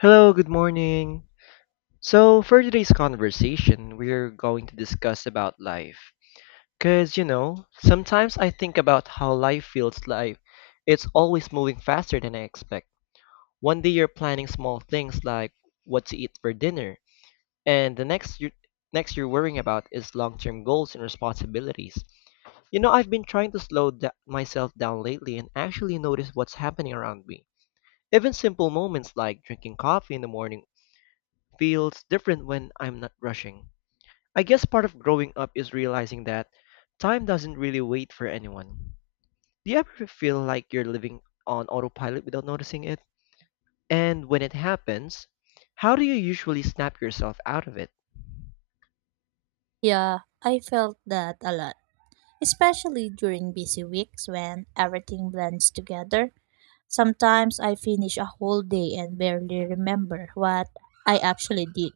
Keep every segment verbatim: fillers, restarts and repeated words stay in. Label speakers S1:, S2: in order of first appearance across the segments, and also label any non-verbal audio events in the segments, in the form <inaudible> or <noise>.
S1: Hello, good morning. So, for today's conversation, we're going to discuss about life. Cuz you know, sometimes I think about how life feels like it's always moving faster than I expect. One day you're planning small things like what to eat for dinner, and the next you next you're worrying about is long-term goals and responsibilities. You know, I've been trying to slow da- myself down lately and actually notice what's happening around me. Even simple moments like drinking coffee in the morning feels different when I'm not rushing. I guess part of growing up is realizing that time doesn't really wait for anyone. Do you ever feel like you're living on autopilot without noticing it? And when it happens, how do you usually snap yourself out of it?
S2: Yeah, I felt that a lot, especially during busy weeks when everything blends together. Sometimes I finish a whole day and barely remember what I actually did,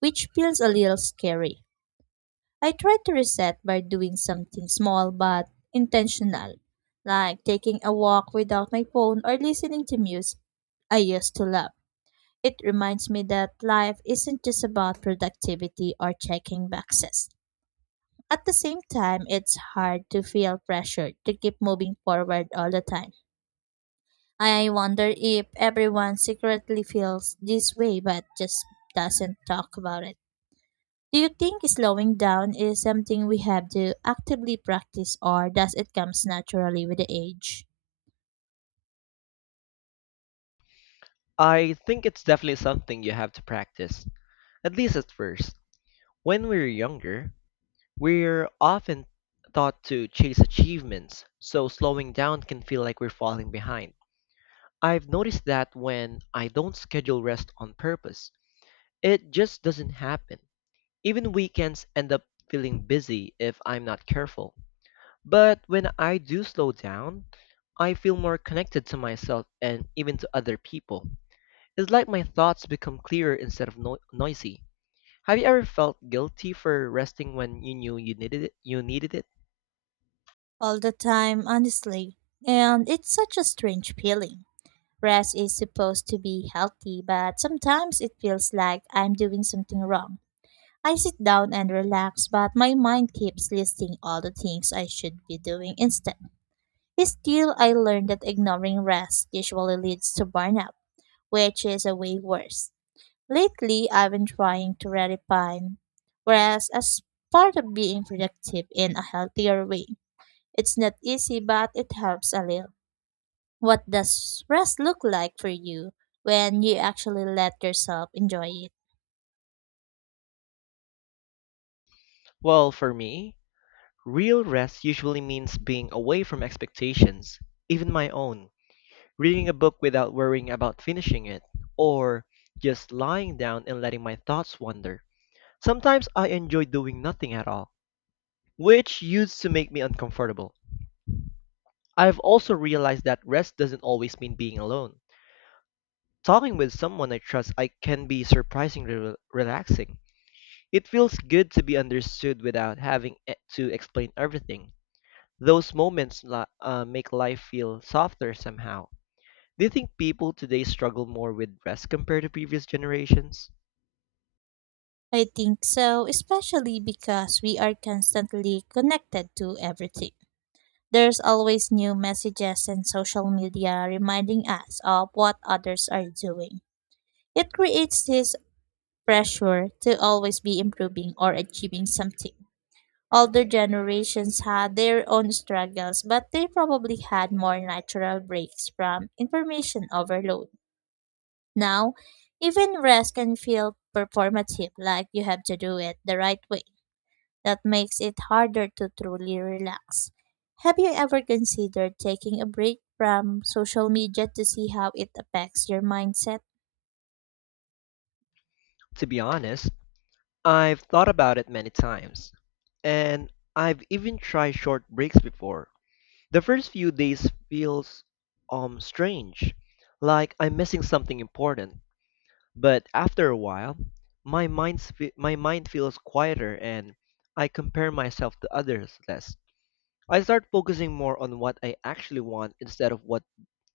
S2: which feels a little scary. I try to reset by doing something small but intentional, like taking a walk without my phone or listening to music I used to love. It reminds me that life isn't just about productivity or checking boxes. At the same time, it's hard to feel pressure to keep moving forward all the time. I wonder if everyone secretly feels this way but just doesn't talk about it. Do you think slowing down is something we have to actively practice or does it comes naturally with the age?
S1: I think it's definitely something you have to practice, at least at first. When we're younger, we're often taught to chase achievements, so slowing down can feel like we're falling behind. I've noticed that when I don't schedule rest on purpose, it just doesn't happen. Even weekends end up feeling busy if I'm not careful. But when I do slow down, I feel more connected to myself and even to other people. It's like my thoughts become clearer instead of no- noisy. Have you ever felt guilty for resting when you knew you needed it? You needed it?
S2: All the time, honestly. And it's such a strange feeling. Rest is supposed to be healthy, but sometimes it feels like I'm doing something wrong. I sit down and relax, but my mind keeps listing all the things I should be doing instead. Still, I learned that ignoring rest usually leads to burnout, which is a way worse. Lately, I've been trying to redefine rest as part of being productive in a healthier way. It's not easy, but it helps a little. What does rest look like for you when you actually let yourself enjoy it?
S1: Well, for me, real rest usually means being away from expectations, even my own. Reading a book without worrying about finishing it, or just lying down and letting my thoughts wander. Sometimes I enjoy doing nothing at all, which used to make me uncomfortable. I've also realized that rest doesn't always mean being alone. Talking with someone I trust I can be surprisingly re- relaxing. It feels good to be understood without having e- to explain everything. Those moments li- uh, make life feel softer somehow. Do you think people today struggle more with rest compared to previous generations?
S2: I think so, especially because we are constantly connected to everything. There's always new messages and social media reminding us of what others are doing. It creates this pressure to always be improving or achieving something. Older generations had their own struggles, but they probably had more natural breaks from information overload. Now, even rest can feel performative, like you have to do it the right way. That makes it harder to truly relax. Have you ever considered taking a break from social media to see how it affects your mindset?
S1: To be honest, I've thought about it many times, and I've even tried short breaks before. The first few days feels um strange, like I'm missing something important. But after a while, my mind my mind feels quieter and I compare myself to others less. I start focusing more on what I actually want instead of what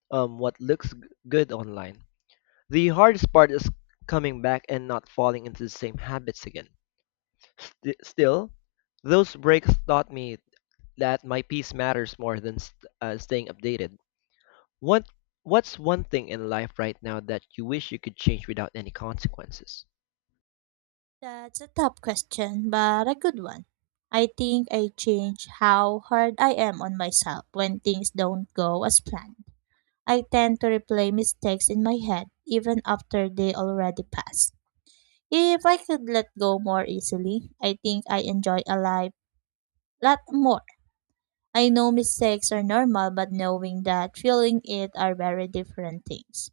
S1: um what looks g- good online. The hardest part is coming back and not falling into the same habits again. St- still, those breaks taught me that my peace matters more than st- uh, staying updated. What What's one thing in life right now that you wish you could change without any consequences?
S2: That's a tough question, but a good one. I think I change how hard I am on myself when things don't go as planned. I tend to replay mistakes in my head even after they already passed. If I could let go more easily, I think I enjoy a life lot more. I know mistakes are normal, but knowing that feeling it are very different things.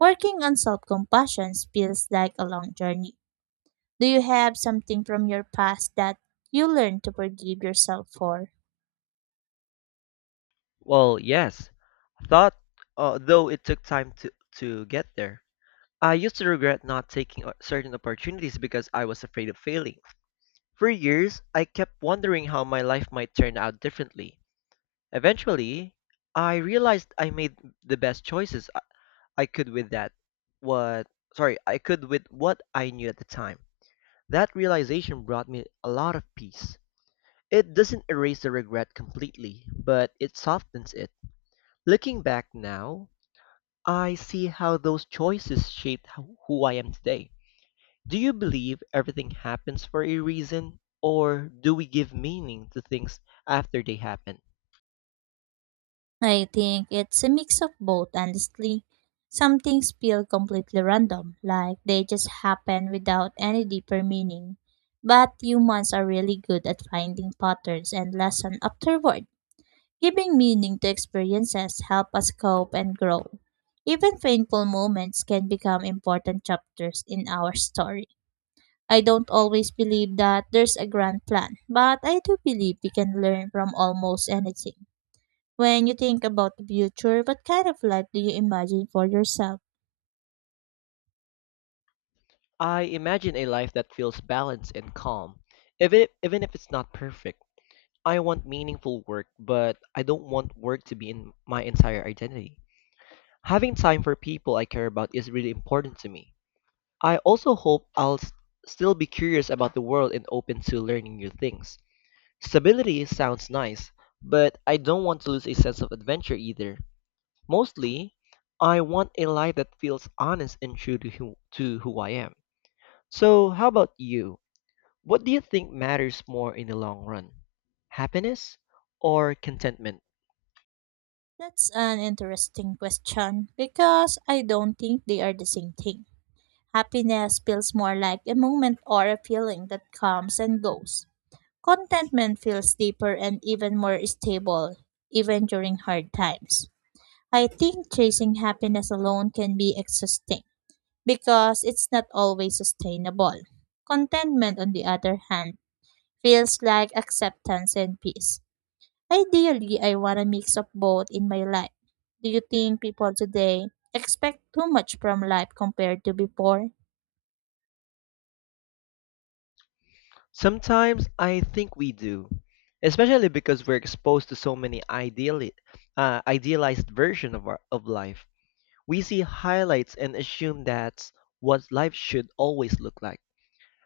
S2: Working on self compassion feels like a long journey. Do you have something from your past that you learned to forgive yourself for?
S1: Well, yes, thought uh, though it took time to to get there. I used to regret not taking o- certain opportunities because I was afraid of failing. For years, I kept wondering how my life might turn out differently. Eventually, I realized I made the best choices I I could with that what sorry, I could with what I knew at the time. That realization brought me a lot of peace. It doesn't erase the regret completely, but it softens it. Looking back now, I see how those choices shaped h- who I am today. Do you believe everything happens for a reason, or do we give meaning to things after they happen?
S2: I think it's a mix of both, honestly. Some things feel completely random, like they just happen without any deeper meaning. But humans are really good at finding patterns and lessons afterward. Giving meaning to experiences help us cope and grow. Even painful moments can become important chapters in our story. I don't always believe that there's a grand plan, but I do believe we can learn from almost anything. When you think about the future, what kind of life do you imagine for yourself?
S1: I imagine a life that feels balanced and calm, if it, even if it's not perfect. I want meaningful work, but I don't want work to be in my entire identity. Having time for people I care about is really important to me. I also hope I'll s- still be curious about the world and open to learning new things. Stability sounds nice, but I don't want to lose a sense of adventure either. Mostly, I want a life that feels honest and true to who, to who I am. So, how about you? What do you think matters more in the long run? Happiness or contentment?
S2: That's an interesting question because I don't think they are the same thing. Happiness feels more like a moment or a feeling that comes and goes. Contentment feels deeper and even more stable, even during hard times. I think chasing happiness alone can be exhausting because it's not always sustainable. Contentment, on the other hand, feels like acceptance and peace. Ideally, I want a mix of both in my life. Do you think people today expect too much from life compared to before?
S1: Sometimes I think we do, especially because we're exposed to so many ideally, uh, idealized version of our, of life. We see highlights and assume that's what life should always look like.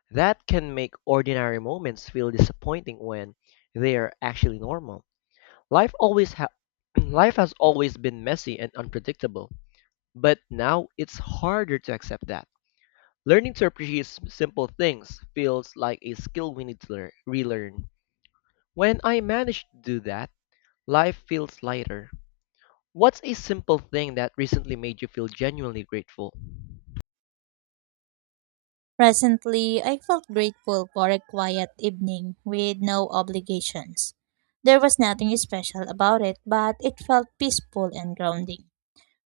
S1: That can make ordinary moments feel disappointing when they are actually normal. Life always ha- <clears throat> life has always been messy and unpredictable, but now it's harder to accept that. Learning to appreciate s- simple things feels like a skill we need to learn, relearn. When I manage to do that, life feels lighter. What's a simple thing that recently made you feel genuinely grateful?
S2: Presently, I felt grateful for a quiet evening with no obligations. There was nothing special about it, but it felt peaceful and grounding.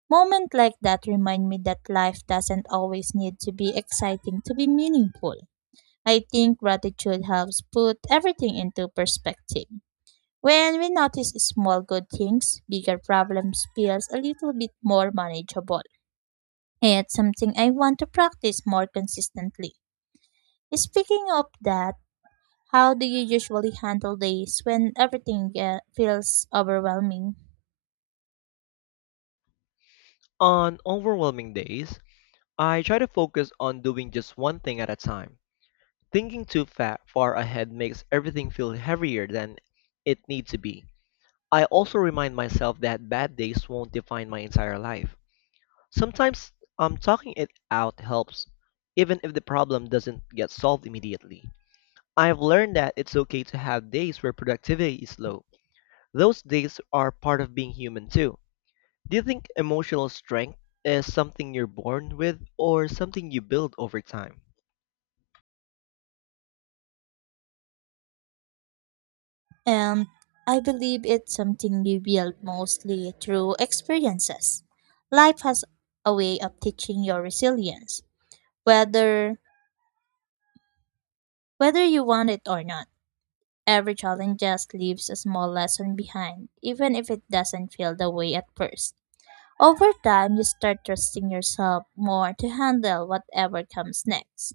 S2: Moments like that remind me that life doesn't always need to be exciting to be meaningful. I think gratitude helps put everything into perspective. When we notice small good things, bigger problems feels a little bit more manageable. It's something I want to practice more consistently. Speaking of that, how do you usually handle days when everything uh, feels overwhelming?
S1: On overwhelming days, I try to focus on doing just one thing at a time. Thinking too fa- far ahead makes everything feel heavier than it needs to be. I also remind myself that bad days won't define my entire life. Sometimes um, talking it out helps, even if the problem doesn't get solved immediately. I've learned that it's okay to have days where productivity is low. Those days are part of being human too. Do you think emotional strength is something you're born with or something you build over time?
S2: And I believe it's something you build mostly through experiences. Life has a way of teaching your resilience, whether whether you want it or not. Every challenge just leaves a small lesson behind, even if it doesn't feel the way at first. Over time, you start trusting yourself more to handle whatever comes next.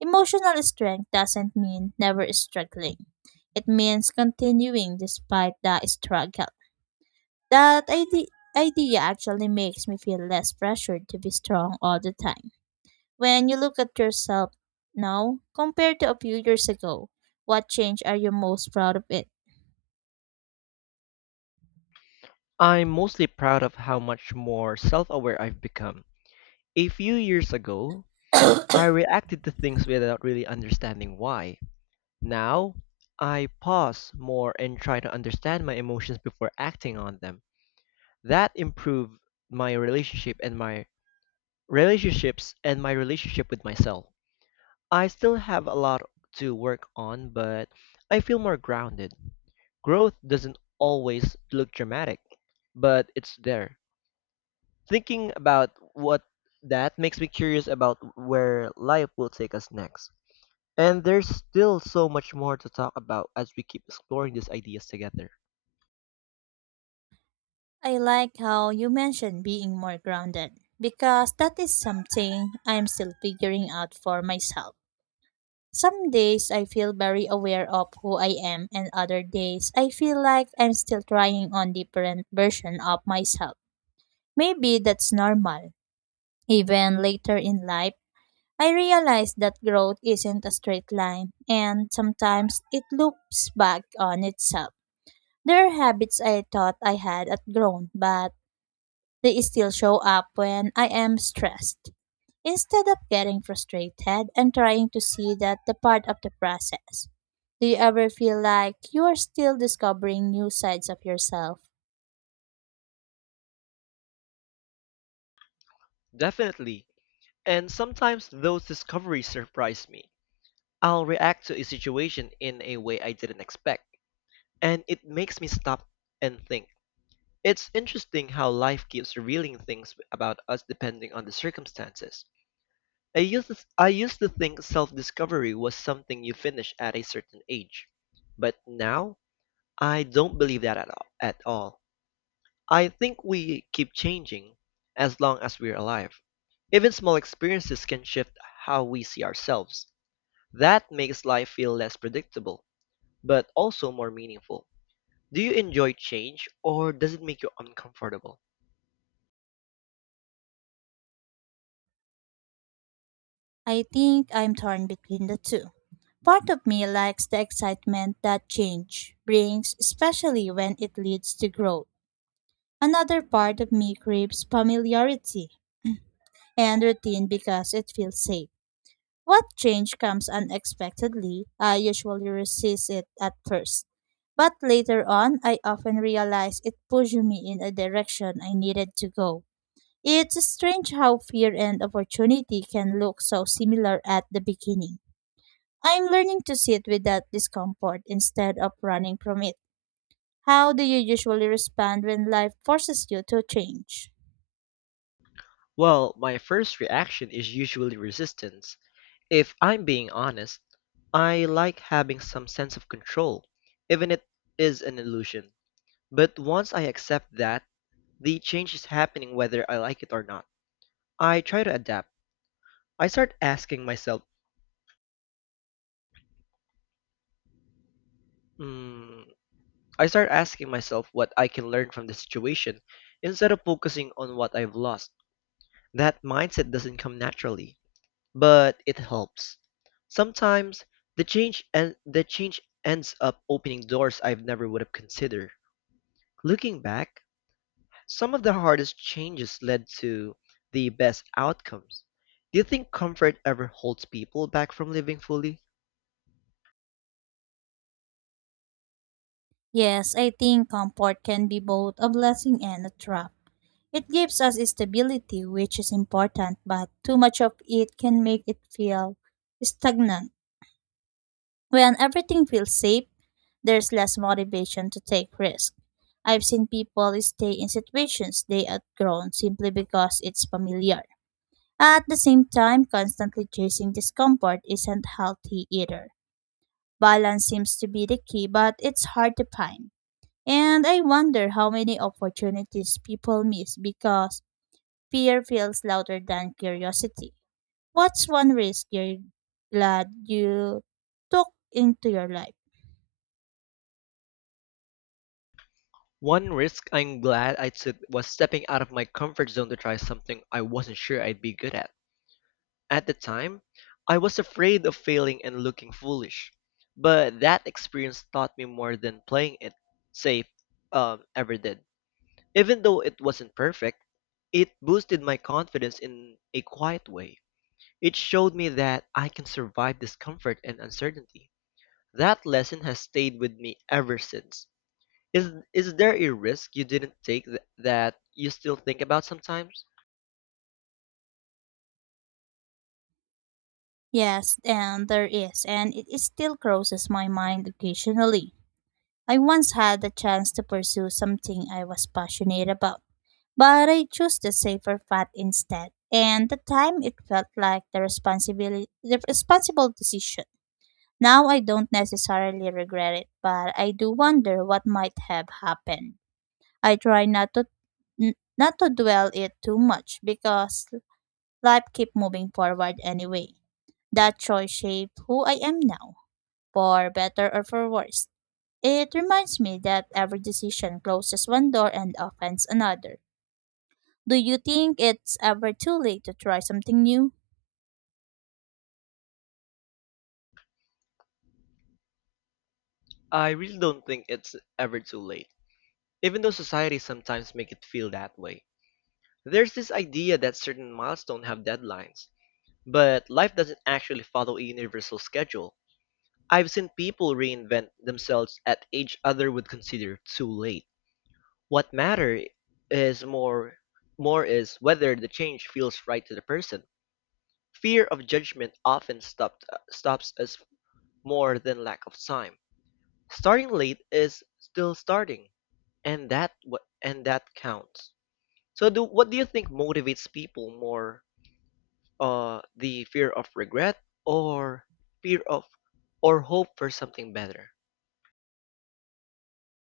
S2: Emotional strength doesn't mean never struggling. It means continuing despite the struggle. That ide- idea actually makes me feel less pressured to be strong all the time. When you look at yourself now compared to a few years ago, what change are you most proud of it?
S1: I'm mostly proud of how much more self aware I've become. A few years ago, I reacted to things without really understanding why. Now, I pause more and try to understand my emotions before acting on them. That improved my relationship and my relationships and my relationship with myself. I still have a lot to work on, but I feel more grounded. Growth doesn't always look dramatic, but it's there. Thinking about what that makes me curious about where life will take us next. And there's still so much more to talk about as we keep exploring these ideas together.
S2: I like how you mentioned being more grounded because that is something I'm still figuring out for myself. Some days I feel very aware of who I am, and other days I feel like I'm still trying on different version of myself. Maybe that's normal. Even later in life, I realize that growth isn't a straight line, and sometimes it loops back on itself. There are habits I thought I had outgrown, but they still show up when I am stressed. Instead of getting frustrated, I'm trying to see that the part of the process. Do you ever feel like you are still discovering new sides of yourself?
S1: Definitely. And sometimes those discoveries surprise me. I'll react to a situation in a way I didn't expect and it makes me stop and think. It's interesting how life keeps revealing things about us depending on the circumstances. I used to, I used to think self-discovery was something you finish at a certain age, but now I don't believe that at all. At all. I think we keep changing as long as we're alive. Even small experiences can shift how we see ourselves. That makes life feel less predictable, but also more meaningful. Do you enjoy change or does it make you uncomfortable?
S2: I think I'm torn between the two. Part of me likes the excitement that change brings, especially when it leads to growth. Another part of me craves familiarity and routine because it feels safe. What change comes unexpectedly, I usually resist it at first. But later on, I often realize it pushed me in a direction I needed to go. It's strange how fear and opportunity can look so similar at the beginning. I'm learning to sit with that discomfort instead of running from it. How do you usually respond when life forces you to change?
S1: Well, my first reaction is usually resistance. If I'm being honest, I like having some sense of control, even if it is an illusion. But once I accept that, the change is happening whether I like it or not. I try to adapt. I start asking myself, hmm, I start asking myself what I can learn from the situation instead of focusing on what I've lost. That mindset doesn't come naturally but it helps. Sometimes the change and the change ends up opening doors I've never would have considered. Looking back, some of the hardest changes led to the best outcomes. Do you think comfort ever holds people back from living fully?
S2: Yes, I think comfort can be both a blessing and a trap. It gives us stability, which is important, but too much of it can make it feel stagnant. When everything feels safe, there's less motivation to take risks. I've seen people stay in situations they outgrown simply because it's familiar. At the same time, constantly chasing discomfort isn't healthy either. Balance seems to be the key, but it's hard to find. And I wonder how many opportunities people miss because fear feels louder than curiosity. What's one risk you're glad you took into your life?
S1: One risk I'm glad I took was stepping out of my comfort zone to try something I wasn't sure I'd be good at. At the time, I was afraid of failing and looking foolish, but that experience taught me more than playing it safe um, ever did. Even though it wasn't perfect, it boosted my confidence in a quiet way. It showed me that I can survive discomfort and uncertainty. That lesson has stayed with me ever since. Is is there a risk you didn't take th- that you still think about sometimes?
S2: Yes, and there is, and it, it still crosses my mind occasionally. I once had the chance to pursue something I was passionate about, but I chose the safer path instead. And the time it felt like the responsibility, the responsible decision. Now I don't necessarily regret it, but I do wonder what might have happened. I try not to n- not to dwell it too much because life keep moving forward anyway. That choice shaped who I am now, for better or for worse. It reminds me that every decision closes one door and opens another. Do you think it's ever too late to try something new?
S1: I really don't think it's ever too late. Even though society sometimes make it feel that way. There's this idea that certain milestones have deadlines, but life doesn't actually follow a universal schedule. I've seen people reinvent themselves at age other would consider too late. What matter is more more is whether the change feels right to the person. Fear of judgment often stopped, stops us more than lack of time. Starting late is still starting, and that what and that counts. So do what do you think motivates people more? Uh, the fear of regret or fear of or hope for something better?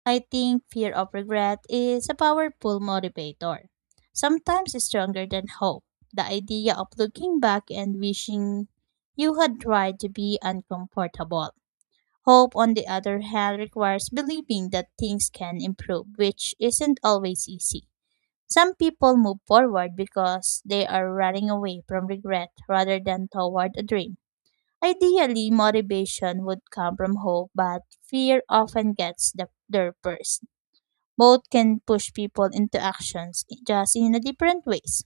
S2: I think fear of regret is a powerful motivator, sometimes stronger than hope. The idea of looking back and wishing you had tried to be uncomfortable. Hope, on the other hand, requires believing that things can improve, which isn't always easy. Some people move forward because they are running away from regret rather than toward a dream. Ideally, motivation would come from hope, but fear often gets the, there first. Both can push people into actions, just in a different ways.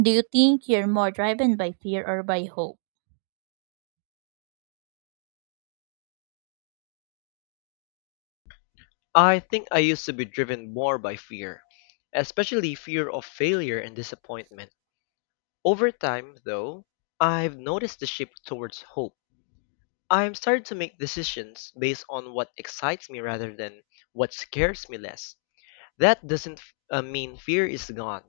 S2: Do you think you're more driven by fear or by hope?
S1: I think I used to be driven more by fear, especially fear of failure and disappointment. Over time, though, I've noticed the shift towards hope. I'm starting to make decisions based on what excites me rather than what scares me less. That doesn't uh, mean fear is gone,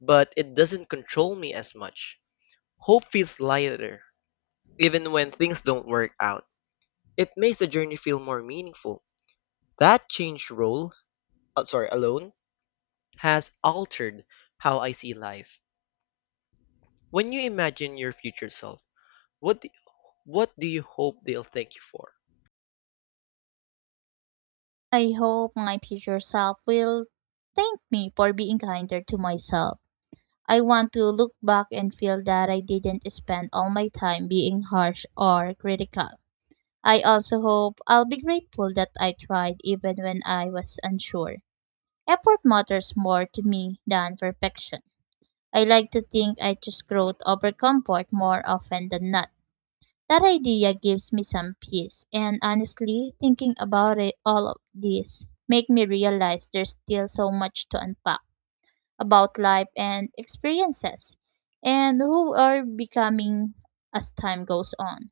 S1: but it doesn't control me as much. Hope feels lighter, even when things don't work out. It makes the journey feel more meaningful. That changed role, uh, sorry, Alone, has altered how I see life. When you imagine your future self, what do, what do you hope they'll thank you for?
S2: I hope my future self will thank me for being kinder to myself. I want to look back and feel that I didn't spend all my time being harsh or critical. I also hope I'll be grateful that I tried even when I was unsure. Effort matters more to me than perfection. I like to think I choose growth over comfort more often than not. That idea gives me some peace, and honestly, thinking about it, all of this make me realize there's still so much to unpack about life and experiences, and who are becoming as time goes on.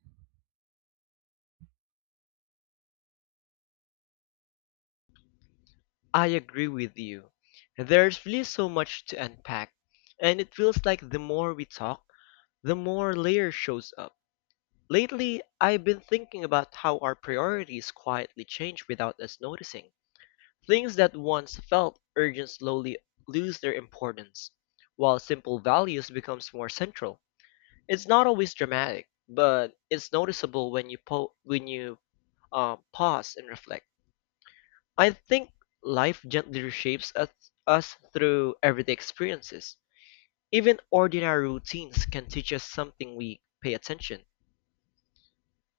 S1: I agree with you. There's really so much to unpack, and it feels like the more we talk, the more layer shows up. Lately, I've been thinking about how our priorities quietly change without us noticing. Things that once felt urgent slowly lose their importance, while simple values becomes more central. It's not always dramatic, but it's noticeable when you po- when you um, pause and reflect. I think life gently reshapes us, us through everyday experiences. Even ordinary routines can teach us something we pay attention.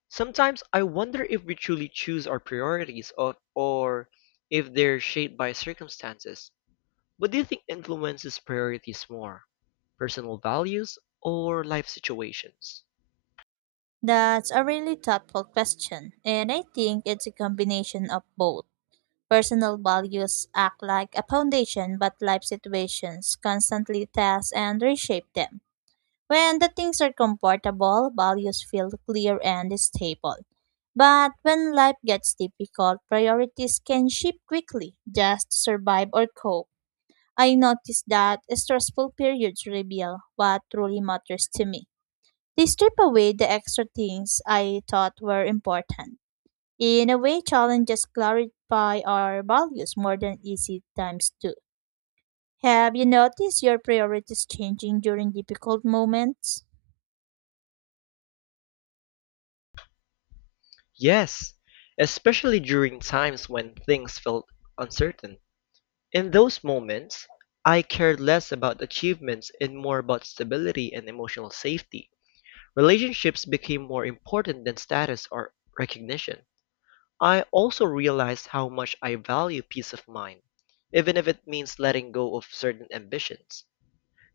S1: Sometimes I wonder if we truly choose our priorities or, or if they're shaped by circumstances. What do you think influences priorities more? Personal values or life situations?
S2: That's a really thoughtful question, and I think it's a combination of both. Personal values act like a foundation, but life situations constantly test and reshape them. When the things are comfortable, values feel clear and stable. But when life gets difficult, priorities can shift quickly just to survive or cope. I noticed that stressful periods reveal what truly matters to me. They strip away the extra things I thought were important. In a way, challenges clarify our values more than easy times do. Have you noticed your priorities changing during difficult moments?
S1: Yes, especially during times when things felt uncertain. In those moments, I cared less about achievements and more about stability and emotional safety. Relationships became more important than status or recognition. I also realized how much I value peace of mind, even if it means letting go of certain ambitions.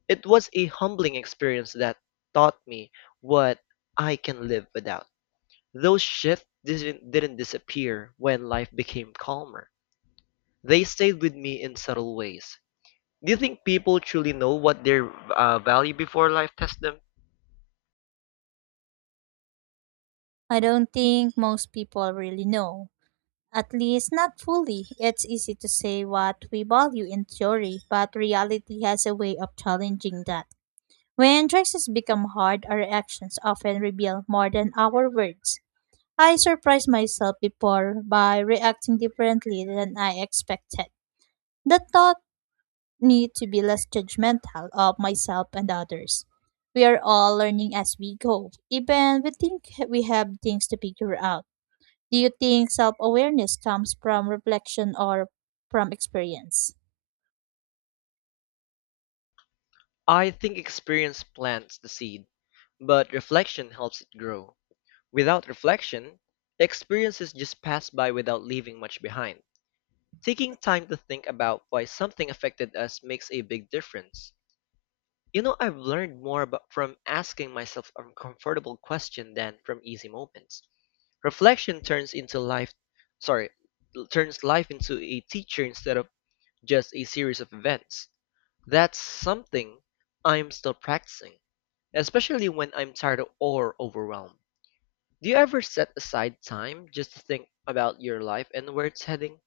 S1: It was a humbling experience that taught me what I can live without. Those shifts didn't, didn't disappear when life became calmer. They stayed with me in subtle ways. Do you think people truly know what their uh, value before life tests them?
S2: I don't think most people really know. At least not fully. It's easy to say what we value in theory, but reality has a way of challenging that. When choices become hard, our actions often reveal more than our words. I surprised myself before by reacting differently than I expected. The thought need to be less judgmental of myself and others. We are all learning as we go, even we think we have things to figure out. Do you think self awareness comes from reflection or from experience?
S1: I think experience plants the seed, but reflection helps it grow. Without reflection, experiences just pass by without leaving much behind. Taking time to think about why something affected us makes a big difference. You know, I've learned more about from asking myself uncomfortable questions than from easy moments. Reflection turns into life, sorry, Turns life into a teacher instead of just a series of events. That's something I'm still practicing, especially when I'm tired or overwhelmed. Do you ever set aside time just to think about your life and where it's heading?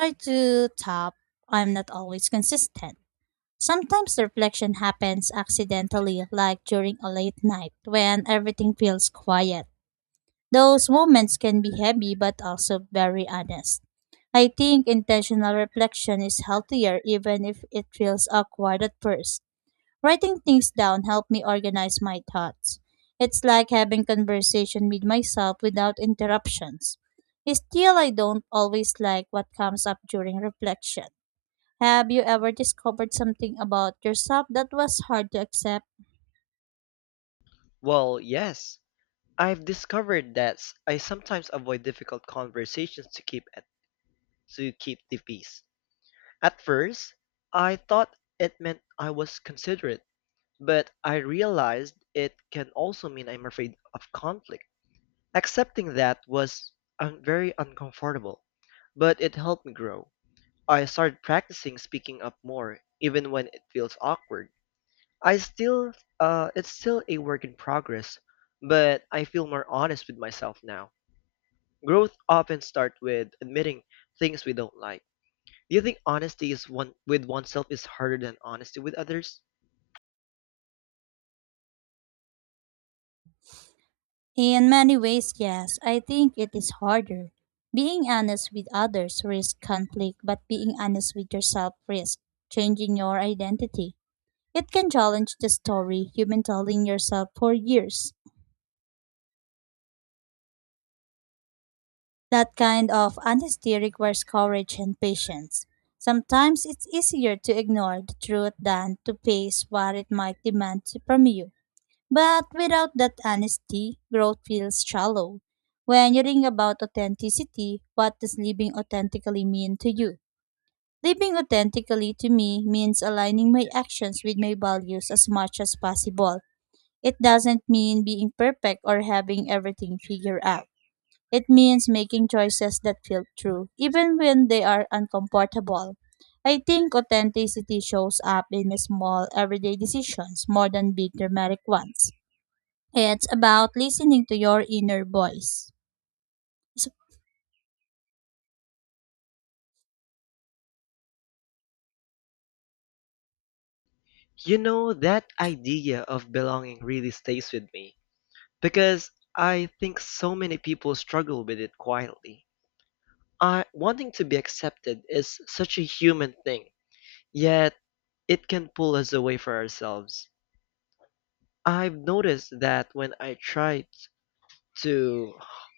S2: I do top, I'm not always consistent. Sometimes the reflection happens accidentally, like during a late night when everything feels quiet. Those moments can be heavy but also very honest. I think intentional reflection is healthier even if it feels awkward at first. Writing things down helped me organize my thoughts. It's like having conversation with myself without interruptions. Still, I don't always like what comes up during reflection. Have you ever discovered something about yourself that was hard to accept?
S1: Well, yes. I've discovered that s- I sometimes avoid difficult conversations to keep at, to keep the peace. At first, I thought it meant I was considerate, but I realized it can also mean I'm afraid of conflict. Accepting that was um, very uncomfortable, but it helped me grow. I started practicing speaking up more, even when it feels awkward. I still, uh, it's still a work in progress, but I feel more honest with myself now. Growth often starts with admitting things we don't like. Do you think honesty is one with oneself is harder than honesty with others?
S2: In many ways, yes, I think it is harder. Being honest with others risks conflict, but being honest with yourself risks changing your identity. It can challenge the story you've been telling yourself for years. That kind of honesty requires courage and patience. Sometimes it's easier to ignore the truth than to face what it might demand from you. But without that honesty, growth feels shallow. When you think about authenticity, what does living authentically mean to you? Living authentically to me means aligning my actions with my values as much as possible. It doesn't mean being perfect or having everything figured out. It means making choices that feel true, even when they are uncomfortable. I think authenticity shows up in small, everyday decisions more than big, dramatic ones. It's about listening to your inner voice. So,
S1: You know, that idea of belonging really stays with me because I think so many people struggle with it quietly. I, wanting to be accepted is such a human thing, yet it can pull us away from ourselves. I've noticed that when I tried to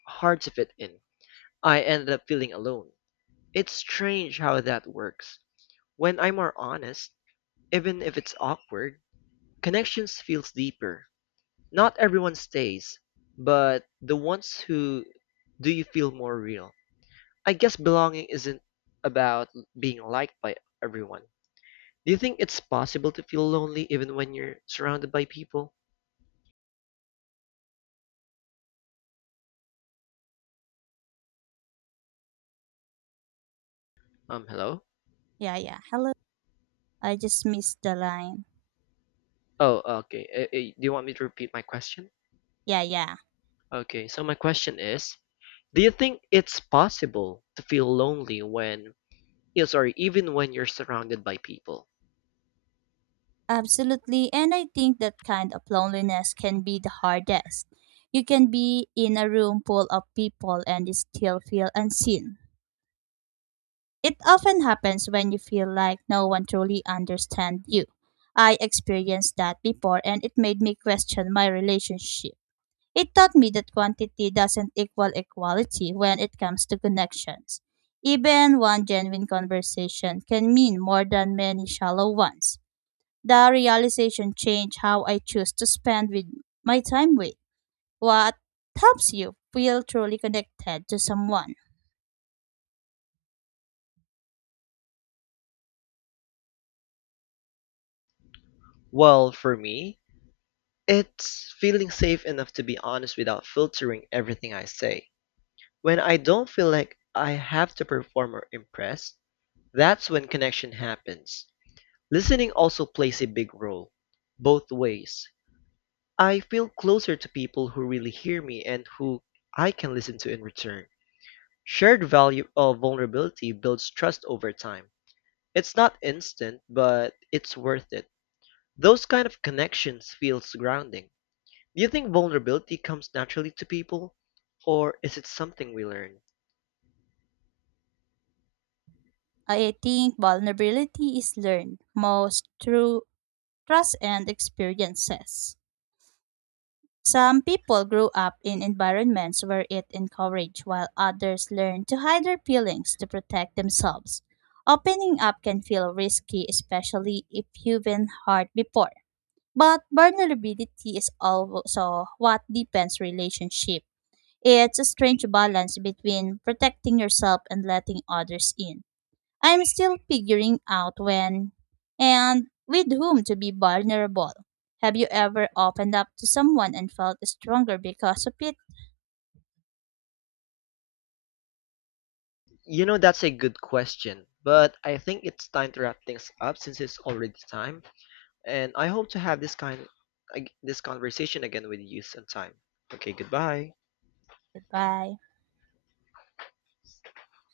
S1: hard to fit in, I ended up feeling alone. It's strange how that works. When I'm more honest, even if it's awkward, connections feels deeper. Not everyone stays, but the ones who do you feel more real. I guess belonging isn't about being liked by everyone. Do you think it's possible to feel lonely even when you're surrounded by people? Um, hello?
S2: yeah, yeah. Hello. I just missed the line.
S1: Oh, okay. Eh, eh, do you want me to repeat my question?
S2: Yeah, yeah.
S1: Okay, so my question is, do you think it's possible to feel lonely when, yeah, sorry, even when you're surrounded by people?
S2: Absolutely. And I think that kind of loneliness can be the hardest. You can be in a room full of people and still feel unseen. It often happens when you feel like no one truly understands you. I experienced that before and it made me question my relationship. It taught me that quantity doesn't equal equality when it comes to connections. Even one genuine conversation can mean more than many shallow ones. The realization changed how I choose to spend with my time with what helps you feel truly connected to someone.
S1: Well, for me, it's feeling safe enough to be honest without filtering everything I say. When I don't feel like I have to perform or impress, that's when connection happens. Listening also plays a big role, both ways. I feel closer to people who really hear me and who I can listen to in return. Shared value of vulnerability builds trust over time. It's not instant, but it's worth it. Those kind of connections feels grounding. Do you think vulnerability comes naturally to people, or is it something we learn?
S2: I think vulnerability is learned most through trust and experiences. Some people grow up in environments where it encouraged, while others learn to hide their feelings to protect themselves. Opening up can feel risky, especially if you've been hurt before. But vulnerability is also what deepens relationship. It's a strange balance between protecting yourself and letting others in. I'm still figuring out when and with whom to be vulnerable. Have you ever opened up to someone and felt stronger because of it?
S1: You know, that's a good question, but I think it's time to wrap things up since it's already time, and I hope to have this kind ag- this conversation again with you sometime. Okay, goodbye.
S2: Goodbye.